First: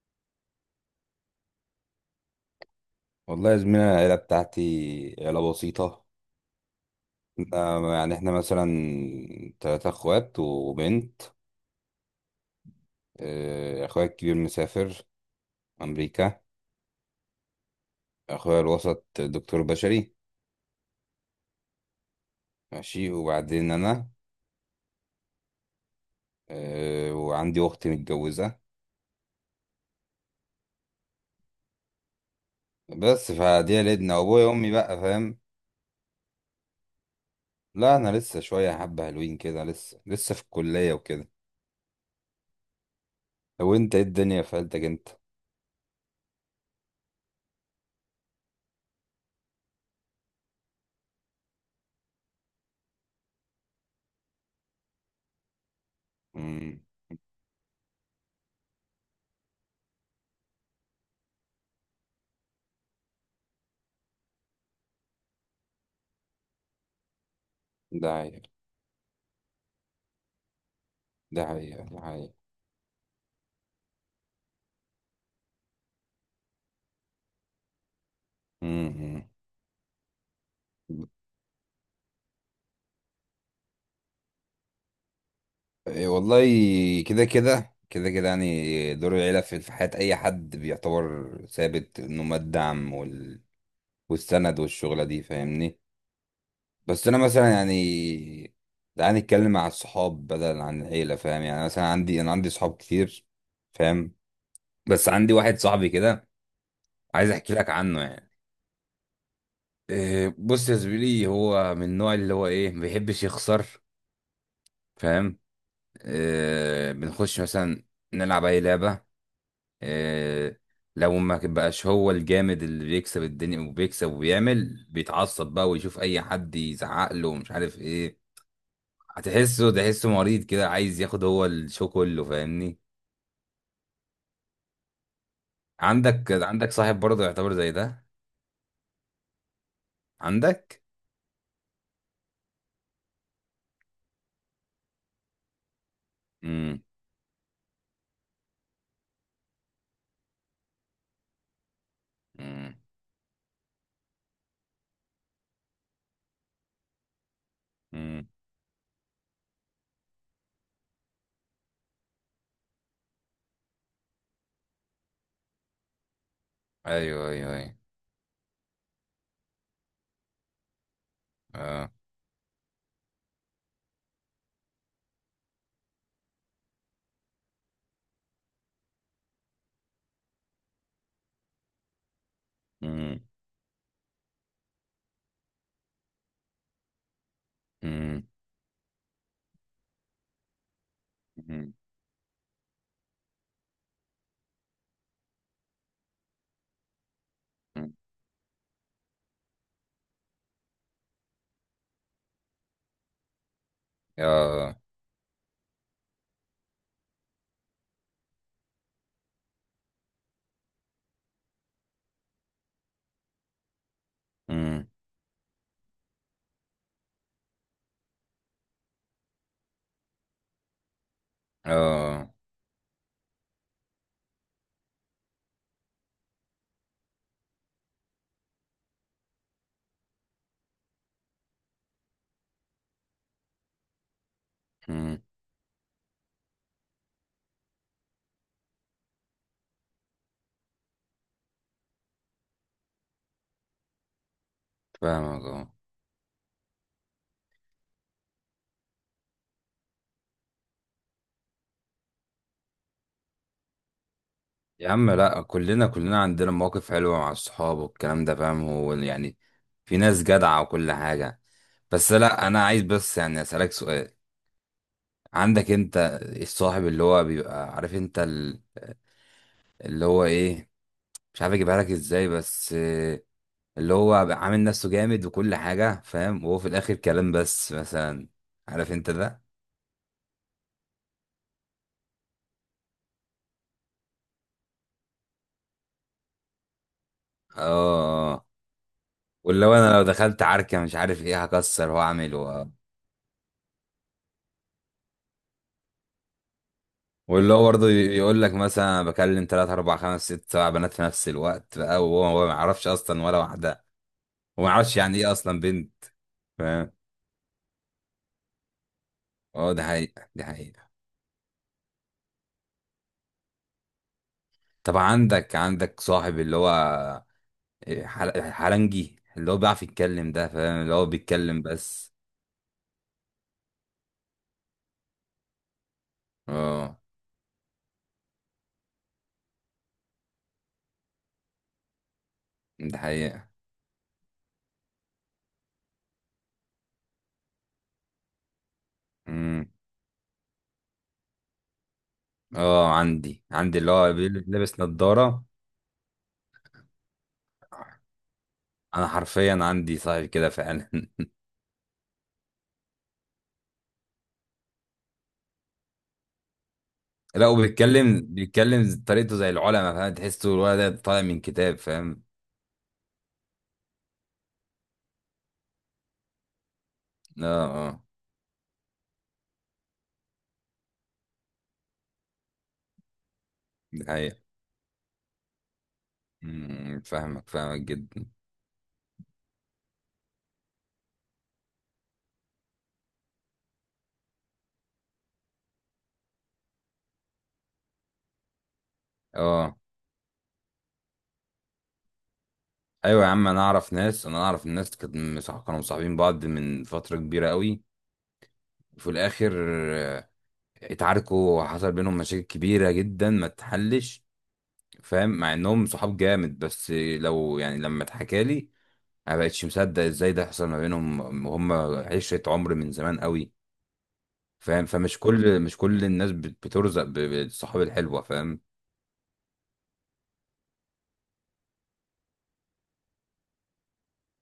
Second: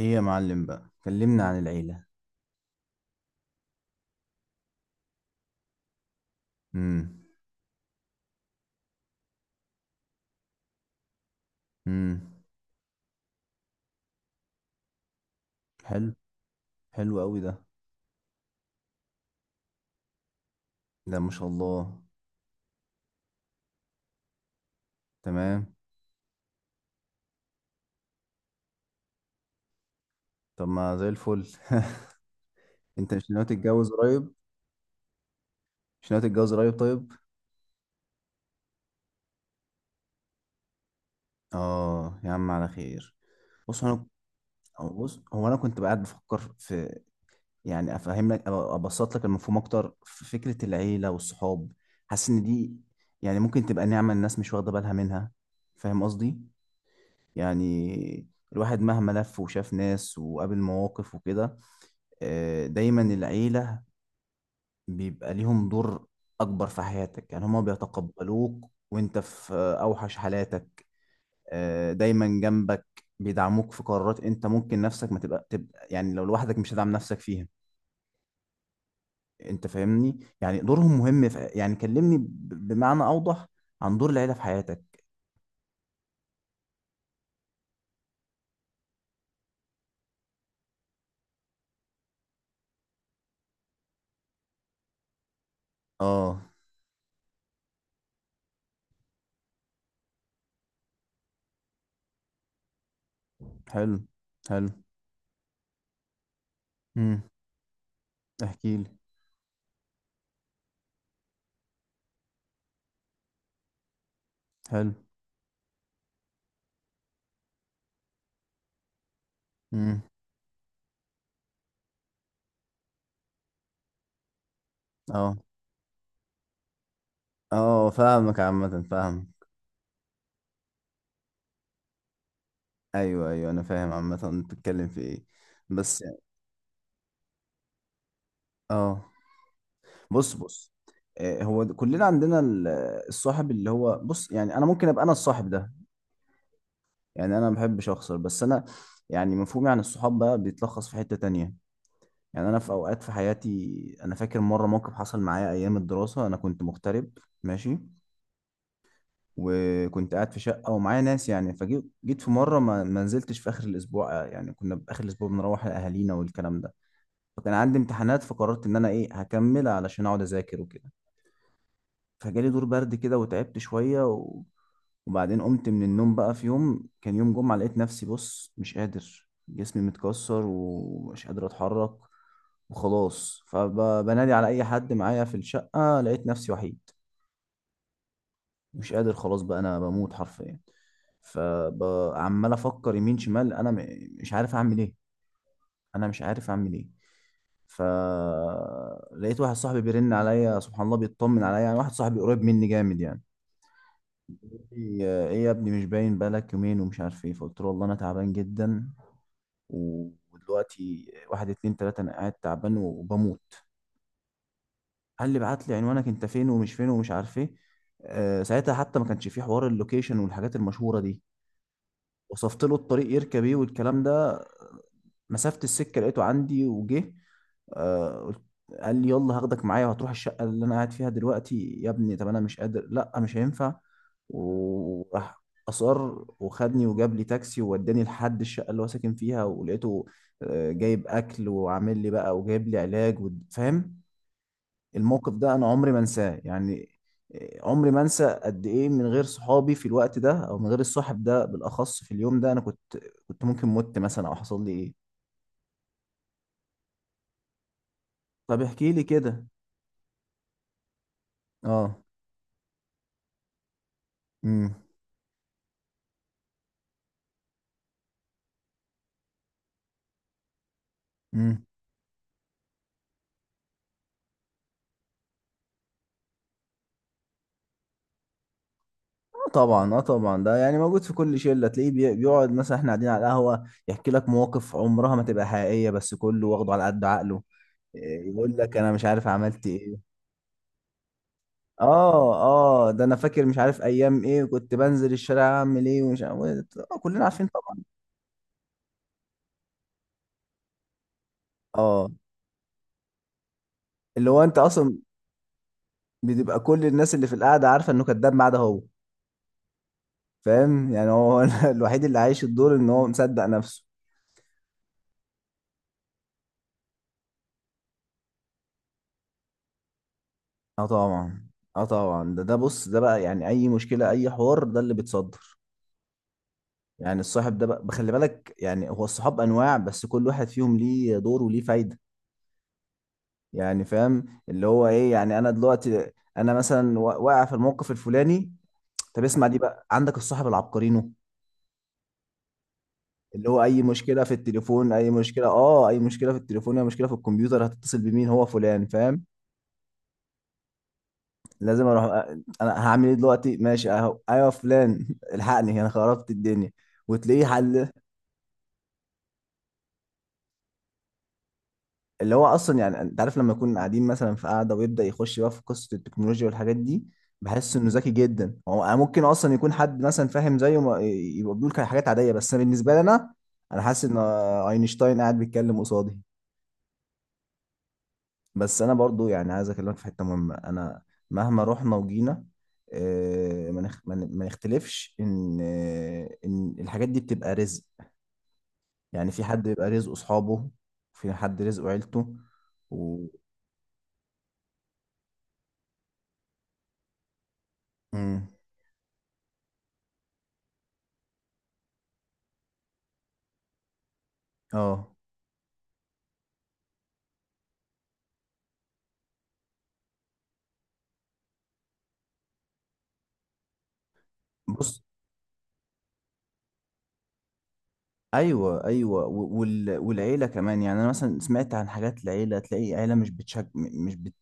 ايه يا معلم بقى، كلمنا عن العيلة. والله يا زميلي، أنا العيلة بتاعتي عيلة بسيطة. امم. يعني احنا مثلا تلاتة اخوات وبنت. امم. اخويا الكبير مسافر حلو. امريكا. حلو قوي ده. اخويا الوسط دكتور بشري. ده ما شاء الله. ماشي، وبعدين انا... تمام. وعندي اخت متجوزة. طب ما زي الفل. انت مش بس ناوي فدي تتجوز عيلتنا قريب؟ وابويا وامي بقى، فاهم. مش ناوي تتجوز قريب؟ طيب. لا، انا لسه شوية حبة حلوين كده، لسه في الكلية وكده. اه، يا عم على خير. لو بص انت، ايه انا الدنيا في عيلتك انت؟ بص هو انا كنت قاعد بفكر في يعني افهم لك أو ابسط لك المفهوم اكتر في فكرة العيلة والصحاب. حاسس ان دي يعني ممكن تبقى نعمة، الناس مش واخدة بالها منها. فاهم قصدي؟ مم. يعني الواحد مهما لف وشاف ناس وقابل مواقف وكده، دايما العيلة بيبقى ليهم دور أكبر في حياتك. يعني هما ده حقيقة، بيتقبلوك وانت في أوحش حالاتك. ده حقيقة، ده دايما حقيقة. جنبك، بيدعموك في قرارات انت ممكن نفسك ما تبقى, تبقى، يعني لو لوحدك مش هتدعم نفسك فيها. انت فاهمني؟ يعني دورهم مم. مهم في، يعني كلمني بمعنى أوضح عن دور العيلة في حياتك. إيه والله. كده كده كده كده، يعني دور العيلة في حياة أي حد بيعتبر ثابت، إنه ما الدعم وال... والسند، والشغلة دي، فاهمني. اه. بس أنا مثلا يعني، تعالى نتكلم مع الصحاب بدل عن العيلة، فاهم. يعني مثلا عندي صحاب كتير، حلو. فاهم. حلو. بس عندي واحد صاحبي كده، امم. عايز أحكي لك عنه يعني. احكي لي. إيه، بص يا زميلي، هو من النوع اللي هو، إيه، ما بيحبش يخسر، حلو. فاهم. إيه، بنخش مثلا نلعب أي لعبة. امم. آه، لو ما بقاش هو الجامد اللي بيكسب الدنيا وبيكسب وبيعمل، اه، بيتعصب بقى ويشوف اي حد يزعق له ومش عارف اه، ايه. فاهمك عامة، فاهم. تحسه مريض كده، عايز ياخد هو الشو كله، فاهمني. ايوه، ايوه، انا فاهم عامة انت بتتكلم في ايه، بس. عندك صاحب برضه يعتبر زي ده؟ اه. بص، بص. عندك. كلنا عندنا الصاحب اللي هو، بص، يعني انا ممكن ابقى انا الصاحب ده. امم. يعني انا ما بحبش اخسر، بس انا يعني مفهومي عن الصحاب بقى بيتلخص في حتة تانية. يعني انا في امم. اوقات في حياتي انا فاكر مرة موقف حصل معايا ايام الدراسة انا كنت مغترب. ماشي. امم. وكنت قاعد في شقة ومعايا ناس، يعني فجيت في مرة ما نزلتش في آخر الأسبوع. يعني كنا في آخر الأسبوع بنروح لأهالينا والكلام ده. ايوه، ايوه، فكان ايوه. عندي امتحانات، فقررت ان انا ايه هكمل علشان اقعد اذاكر وكده. اه. فجالي دور برد كده وتعبت شويه وبعدين قمت من النوم بقى في يوم كان يوم جمعه، لقيت نفسي بص مش قادر، جسمي متكسر ومش قادر اتحرك. امم. وخلاص، فبنادي على اي حد معايا في الشقه، لقيت نفسي وحيد. امم. مش قادر خلاص بقى، انا بموت حرفيا. امم. فعمال افكر يمين شمال، انا مش عارف اعمل ايه. انا مش عارف اعمل ايه. فلقيت واحد صاحبي بيرن عليا، سبحان الله، بيطمن عليا، يعني واحد صاحبي قريب مني جامد يعني. اه. ايه، يا ابني، مش باين بقالك يومين ومش عارف ايه. فقلت له والله انا تعبان جدا. ودلوقتي، واحد، اتنين، تلاتة، انا قاعد تعبان وبموت. امم. قال لي بعت لي عنوانك، انت فين ومش فين ومش عارف ايه. ساعتها حتى ما كانش في حوار اللوكيشن والحاجات المشهورة دي. اه. وصفت له الطريق يركب ايه والكلام ده. مسافة السكة لقيته عندي، وجه. آه، قلت- قال لي يلا، هاخدك معايا وهتروح الشقة اللي أنا قاعد فيها دلوقتي. يا ابني طب أنا مش قادر، لأ مش هينفع. امم، وراح. أصر. وخدني، وجاب لي تاكسي ووداني لحد الشقة اللي هو ساكن فيها، ولقيته جايب أكل وعامل لي بقى، وجايب لي علاج فاهم. الموقف فاهمك. ده أنا اه. عمري ما أنساه يعني. عمري ما أنسى قد إيه من غير صحابي في الوقت ده، أو من غير الصاحب ده بالأخص في اليوم ده، أنا كنت، كنت ممكن مت مثلا أو حصل لي يا إيه. عم، لا، كلنا عندنا مواقف حلوة مع الصحاب والكلام ده، طب فاهم، احكي هو لي يعني كده. في ناس جدعة وكل حاجة. اه. بس لا، أنا عايز بس يعني أسألك سؤال. امم. عندك أنت الصاحب اللي هو بيبقى عارف أنت اللي هو إيه، مش عارف امم. أجيبها لك إزاي، بس اللي هو بيبقى عامل نفسه جامد وكل حاجة، فاهم، وهو في الآخر كلام بس مثلا. عارف أنت ده؟ آه طبعا، اه طبعا، ده يعني موجود في كل شله. تلاقيه بيقعد مثلا احنا قاعدين على القهوه، يحكي لك مواقف عمرها ما تبقى حقيقيه، بس كله واخده على قد عقله. آه، آه. يقول لك انا مش عارف عملت واللي هو أنا لو ايه. دخلت عركة مش عارف إيه، هكسر وأعمل. اه، اه، ده انا فاكر مش عارف ايام ايه، وكنت بنزل الشارع اعمل ايه ومش عارف إيه. آه، كلنا عارفين واللي هو طبعا. برضه يقول لك مثلا، أنا بكلم 3 4 5 6 7 بنات في نفس الوقت بقى، اه. وهو ما يعرفش اصلا ولا واحده، اللي هو انت وما يعرفش اصلا يعني ايه اصلا بنت، بتبقى كل فاهم. الناس اللي في القعده عارفه انه كذاب ما عدا هو. اه، ده حقيقه، ده حقيقه. فاهم يعني؟ هو الوحيد اللي عايش الدور ان هو مصدق نفسه. طب، عندك صاحب اللي هو إيه، حلنجي اللي هو بيعرف يتكلم ده، فاهم، اه اللي هو طبعا، بيتكلم اه بس. طبعا، ده بص، ده بقى يعني اي مشكله، اي حوار، ده اللي بيتصدر. اه، يعني الصاحب ده بقى بخلي بالك، يعني هو الصحاب انواع، بس كل واحد فيهم ليه دور وليه فايده. ده حقيقه. يعني فاهم اللي هو ايه؟ يعني انا دلوقتي انا مثلا واقع في الموقف الفلاني. طب اسمع دي امم. بقى، عندك الصاحب العبقرينو، اه، عندي اللي هو عندي اي اللي هو مشكله في لابس التليفون، نضاره. اي مشكله في التليفون، اي مشكله في الكمبيوتر، هتتصل بمين؟ هو فلان، انا فاهم. حرفيا عندي صاحب كده فعلا لازم اروح انا هعمل ايه دلوقتي؟ ماشي اهو، ايوه يا فلان، الحقني، انا خربت الدنيا. وتلاقيه لا، حل. وبيتكلم طريقته زي العلماء، فاهم، تحسه الولد ده طالع من كتاب، فاهم. اللي هو اصلا يعني انت عارف لما يكون قاعدين مثلا في قاعده ويبدا يخش بقى في قصه التكنولوجيا والحاجات دي، اه، بحس انه اه. ذكي جدا. هو ممكن اصلا يكون حد مثلا فاهم زيه يبقى بيقول حاجات عاديه، بس أنا بالنسبه لي انا حاسس دي ان حقيقة. اينشتاين قاعد بيتكلم قصادي. أمم، فاهمك فاهمك جدا. بس انا برضو يعني عايز اكلمك في حته مهمه، انا مهما رحنا وجينا، آه، ما نخ- ما ن- ما نختلفش ان الحاجات دي بتبقى رزق. يعني في حد اه. بيبقى رزقه اصحابه، وفي حد رزقه عيلته ايوه و... يا عم، انا اعرف ناس، انا اعرف الناس كانت كانوا مصاحبين بعض من فترة كبيرة قوي، مم. وفي الاخر، اتعاركوا وحصل بينهم مشاكل كبيرة جدا ما تحلش، اه. فاهم، مع انهم صحاب جامد. بس لو يعني، لما اتحكى لي ما بقتش مصدق ازاي ده حصل ما بينهم. هم عشرة عمر من زمان قوي، فاهم. بص. فمش كل مش كل الناس بترزق بالصحاب الحلوة، فاهم. ايوه، ايوه، والعيله كمان. يعني انا مثلا سمعت عن حاجات العيله، تلاقي عيله مش بتشج... م- مش بت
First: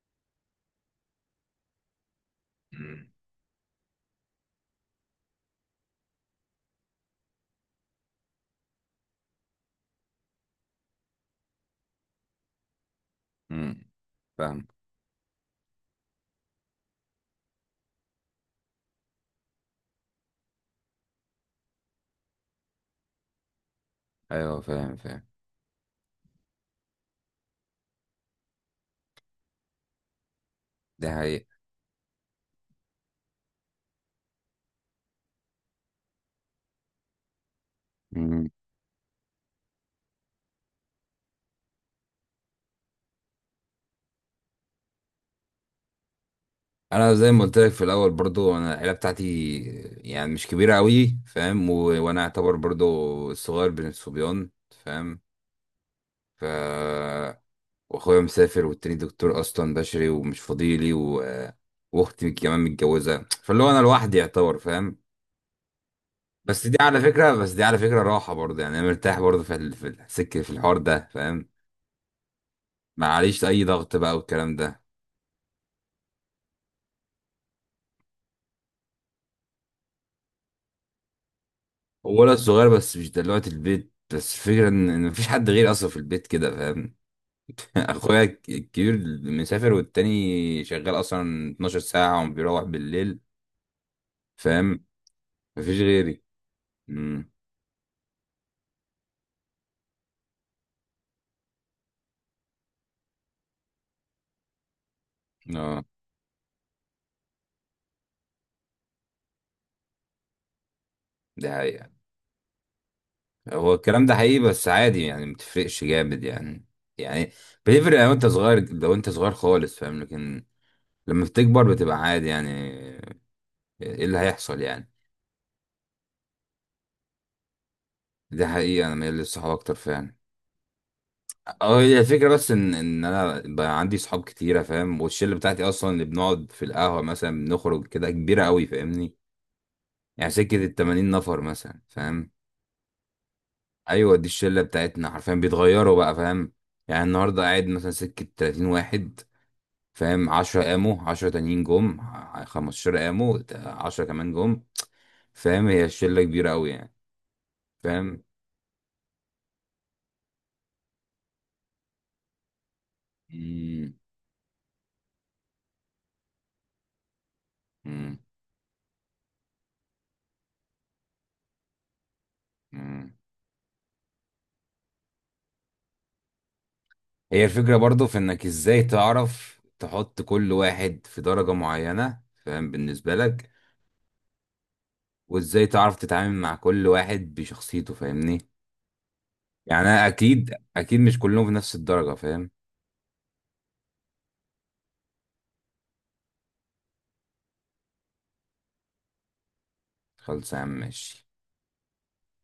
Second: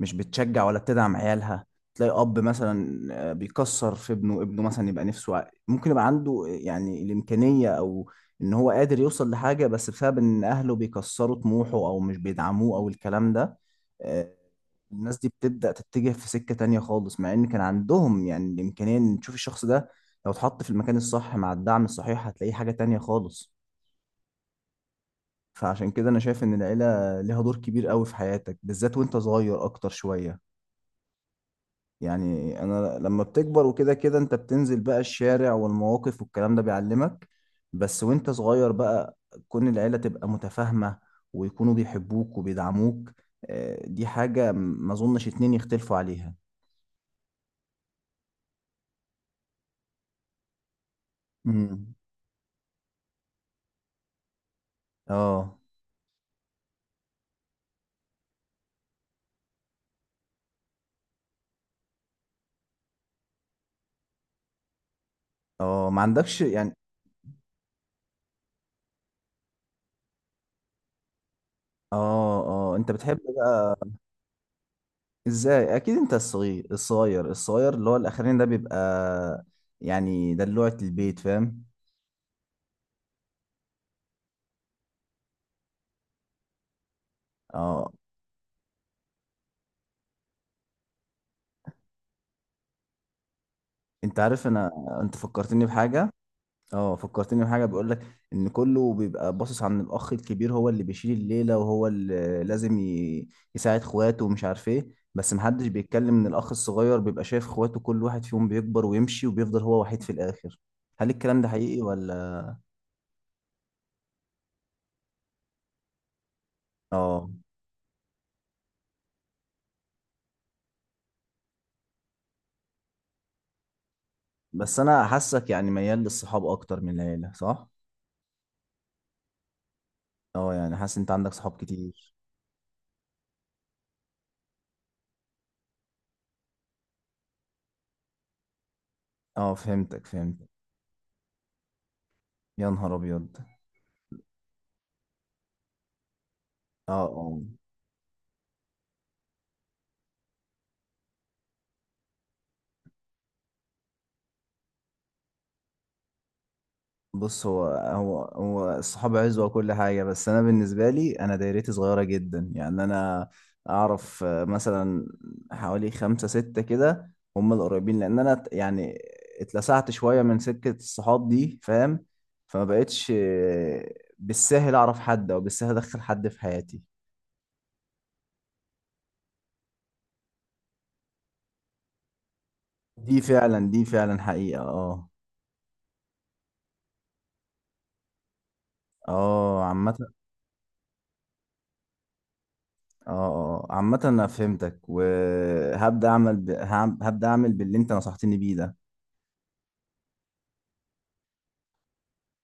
مش بتشجع ولا بتدعم عيالها. تلاقي اب مثلا مم. بيكسر في ابنه. مثلا يبقى نفسه ممكن يبقى عنده يعني الامكانيه، او ان هو قادر يوصل لحاجه، بس بسبب ان اهله بيكسروا طموحه او مش بيدعموه او الكلام ده. مم. آه، فاهم. الناس دي بتبدا تتجه في سكه تانية خالص، مع ان كان عندهم يعني الامكانيه ان تشوف الشخص ده لو اتحط في المكان الصح مع الدعم الصحيح، هتلاقيه حاجة تانية خالص. ايوه، فاهم، فاهم. فعشان كده أنا شايف إن العيلة ليها دور كبير قوي في حياتك، بالذات وأنت صغير أكتر شوية. ده حقيقة. يعني أنا لما بتكبر وكده كده أنت بتنزل بقى الشارع، والمواقف والكلام ده بيعلمك. بس وأنت مم. صغير بقى، كون العيلة تبقى متفاهمة، ويكونوا بيحبوك وبيدعموك، دي حاجة ما أظنش اتنين يختلفوا عليها. انا زي ما قلت لك في الاول برضو، انا العيله بتاعتي يعني مش كبيره قوي، فاهم. و... امم. وانا اعتبر برضو الصغير بين الصبيان، فاهم. اه، ف... واخويا مسافر، والتاني دكتور اصلا بشري ومش فاضيلي و... واختي كمان متجوزه، فاللي هو انا لوحدي يعتبر، فاهم. اه، ما عندكش بس يعني. دي على فكرة، راحة برضه، يعني انا مرتاح برضه في السكة في الحوار ده، فاهم. اه، اه، انت ما بتحب عليش اي بقى. ضغط بقى والكلام ده. ازاي؟ اكيد انت الصغير الصغير الصغير اللي هو الاخرين، ده بيبقى يعني دلوعة البيت، فاهم. هو ولد صغير، بس مش دلوقتي البيت، بس الفكرة إن مفيش حد غيري اصلا في البيت كده، فاهم. اه. اخويا الكبير مسافر، والتاني شغال اصلا 12 ساعة وبيروح بالليل، انت عارف انا، فاهم، انت فكرتني مفيش بحاجة. غيري. اه، امم. فكرتني بحاجة. بيقول لك ان كله بيبقى باصص عن الاخ الكبير، هو اللي بيشيل الليلة وهو اللي لازم يساعد اخواته ومش عارف ايه. بس محدش اه، بيتكلم ان الاخ الصغير بيبقى شايف اخواته كل واحد فيهم بيكبر ويمشي، وبيفضل هو وحيد في الاخر. هل الكلام ده ده حقيقي حقيقة. ولا؟ هو الكلام ده حقيقي، بس عادي يعني، متفرقش جامد يعني. اه. يعني بتفرق لو انت صغير خالص، فاهم، لكن لما بتكبر بتبقى عادي يعني، ايه اللي هيحصل بس يعني. انا حاسك يعني ميال للصحاب اكتر من العيلة، صح؟ دي حقيقة، انا مايل للصحاب اكتر فعلا. اه، يعني حاسس انت عندك صحاب اه، هي كتير. الفكرة بس ان انا بقى عندي صحاب كتيرة، فاهم، والشلة بتاعتي اصلا اللي بنقعد في القهوة مثلا، بنخرج كده كبيرة قوي، فاهمني. اه، فهمتك، يعني فهمتك. سكة ال80 نفر مثلا، فاهم. يا نهار ابيض. ايوه، دي الشلة بتاعتنا حرفيا بيتغيروا بقى، فاهم. اه، يعني اه. النهاردة قاعد مثلا سكة 30 واحد، فاهم، 10 قاموا، 10 تانيين جم، 15 قاموا، 10 كمان جم، فاهم. هي الشلة كبيرة قوي يعني، بص، هو الصحاب عزوة وكل حاجة، بس انا بالنسبة لي انا دايرتي صغيرة جدا، يعني انا فاهم. اعرف مثلا حوالي خمسة ستة كده، هم القريبين. لان مم. انا يعني اتلسعت شوية من سكة الصحاب دي، فاهم. فما بقتش مم. بالسهل اعرف حد او بالسهل ادخل حد في حياتي. هي الفكرة برضو في انك ازاي تعرف تحط كل واحد في درجة معينة، فاهم، بالنسبة دي لك. فعلا، دي فعلا حقيقة، اه. وازاي تعرف تتعامل مع كل واحد بشخصيته، فاهمني. اه، يعني عامة. انا اكيد اكيد مش كلهم في نفس الدرجة، فاهم. اه، آه، اه، عامة انا فهمتك، وهبدأ اعمل ب... هعم- هبدأ اعمل باللي انت نصحتني بيه ده. خلص يا عم، ماشي.